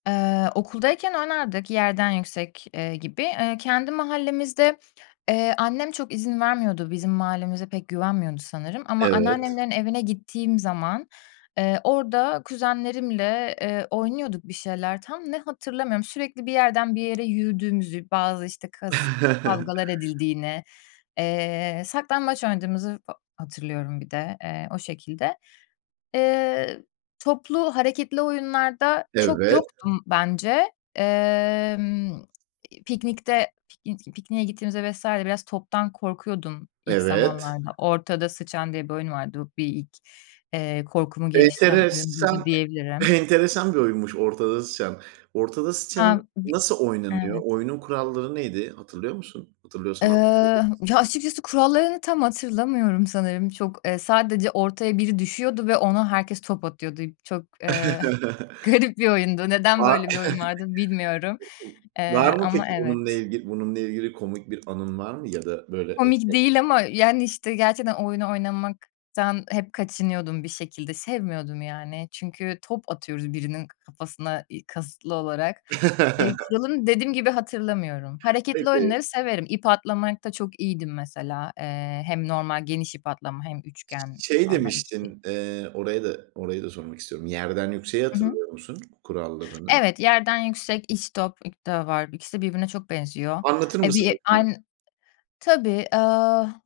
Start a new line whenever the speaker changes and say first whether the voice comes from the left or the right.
left: Eee, okuldayken oynardık yerden yüksek, eee, gibi. Eee, kendi mahallemizde, eee, annem çok izin vermiyordu bizim mahallemize pek güvenmiyordu sanırım ama
right: Evet.
left: anneannemlerin evine gittiğim zaman, eee, orada kuzenlerimle, eee, oynuyorduk bir şeyler tam ne hatırlamıyorum. Sürekli bir yerden bir yere yürüdüğümüzü, bazı, işte, kas kavgalar edildiğini, eee, saklambaç oynadığımızı fa hatırlıyorum bir de, eee, o şekilde. Eee, toplu hareketli oyunlarda çok
right: Evet.
left: yoktum bence. Emm, piknikte piknik pikniğe gittiğimizde vs. biraz toptan korkuyordum ilk
right: Evet.
left: zamanlarda. Ortada sıçan diye bir oyun vardı. Bir ilk, eee, korkumu geliştiren oyun buydu
right: Enteresa e
left: diyebilirim.
right: enteresan bir oyunmuş ortada sıçan. Ortada sıçanın
left: Hem bi
right: nasıl oynanıyor?
left: Evet.
right: Oyunun kuralları neydi? Hatırlıyor musun?
left: Eee,
right: Hatırlıyorsan, anlatabilir misin?
left: ya açıkçası kurallarını tam hatırlamıyorum sanırım. Çok, eee, sadece ortaya biri düşüyordu ve ona herkes top atıyordu. Çok, eee, garip bir oyundu. Neden
right: Var.
left: böyle bir oyun vardı bilmiyorum,
right: [unintelligible] Var
left: eee,
right: mı
left: ama
right: peki bununla
left: evet.
right: ilgili bununla ilgili komik bir anın var mı ya da böyle?
left: Komik
right: [unintelligible]
left: değil ama yani, işte, gerçekten oyunu oynamaktan hep kaçınıyordum bir şekilde. Sevmiyordum yani çünkü top atıyoruz birinin k kafasına, eee, kasıtlı olarak. Eee, kuralı dediğim gibi hatırlamıyorum. Hareketli
right: Peki.
left: oyunları severim. İp atlamakta çok iyiydim mesela, eee, hem normal geniş ip atlama hem
right: Ş
left: üçgen
right: şey
left: normal ikili.
right: demiştin, eee, orayı da orayı da sormak istiyorum. Yerden yükseği
left: Hı hı.
right: hatırlıyor musun kurallarını?
left: Evet, yerden yüksek, istop, [unintelligible] var. İkisi de birbirine çok benziyor.
right: Anlatır
left: E,
right: mısın,
left: bir
right: lütfen?
left: ayn Tabii, ııı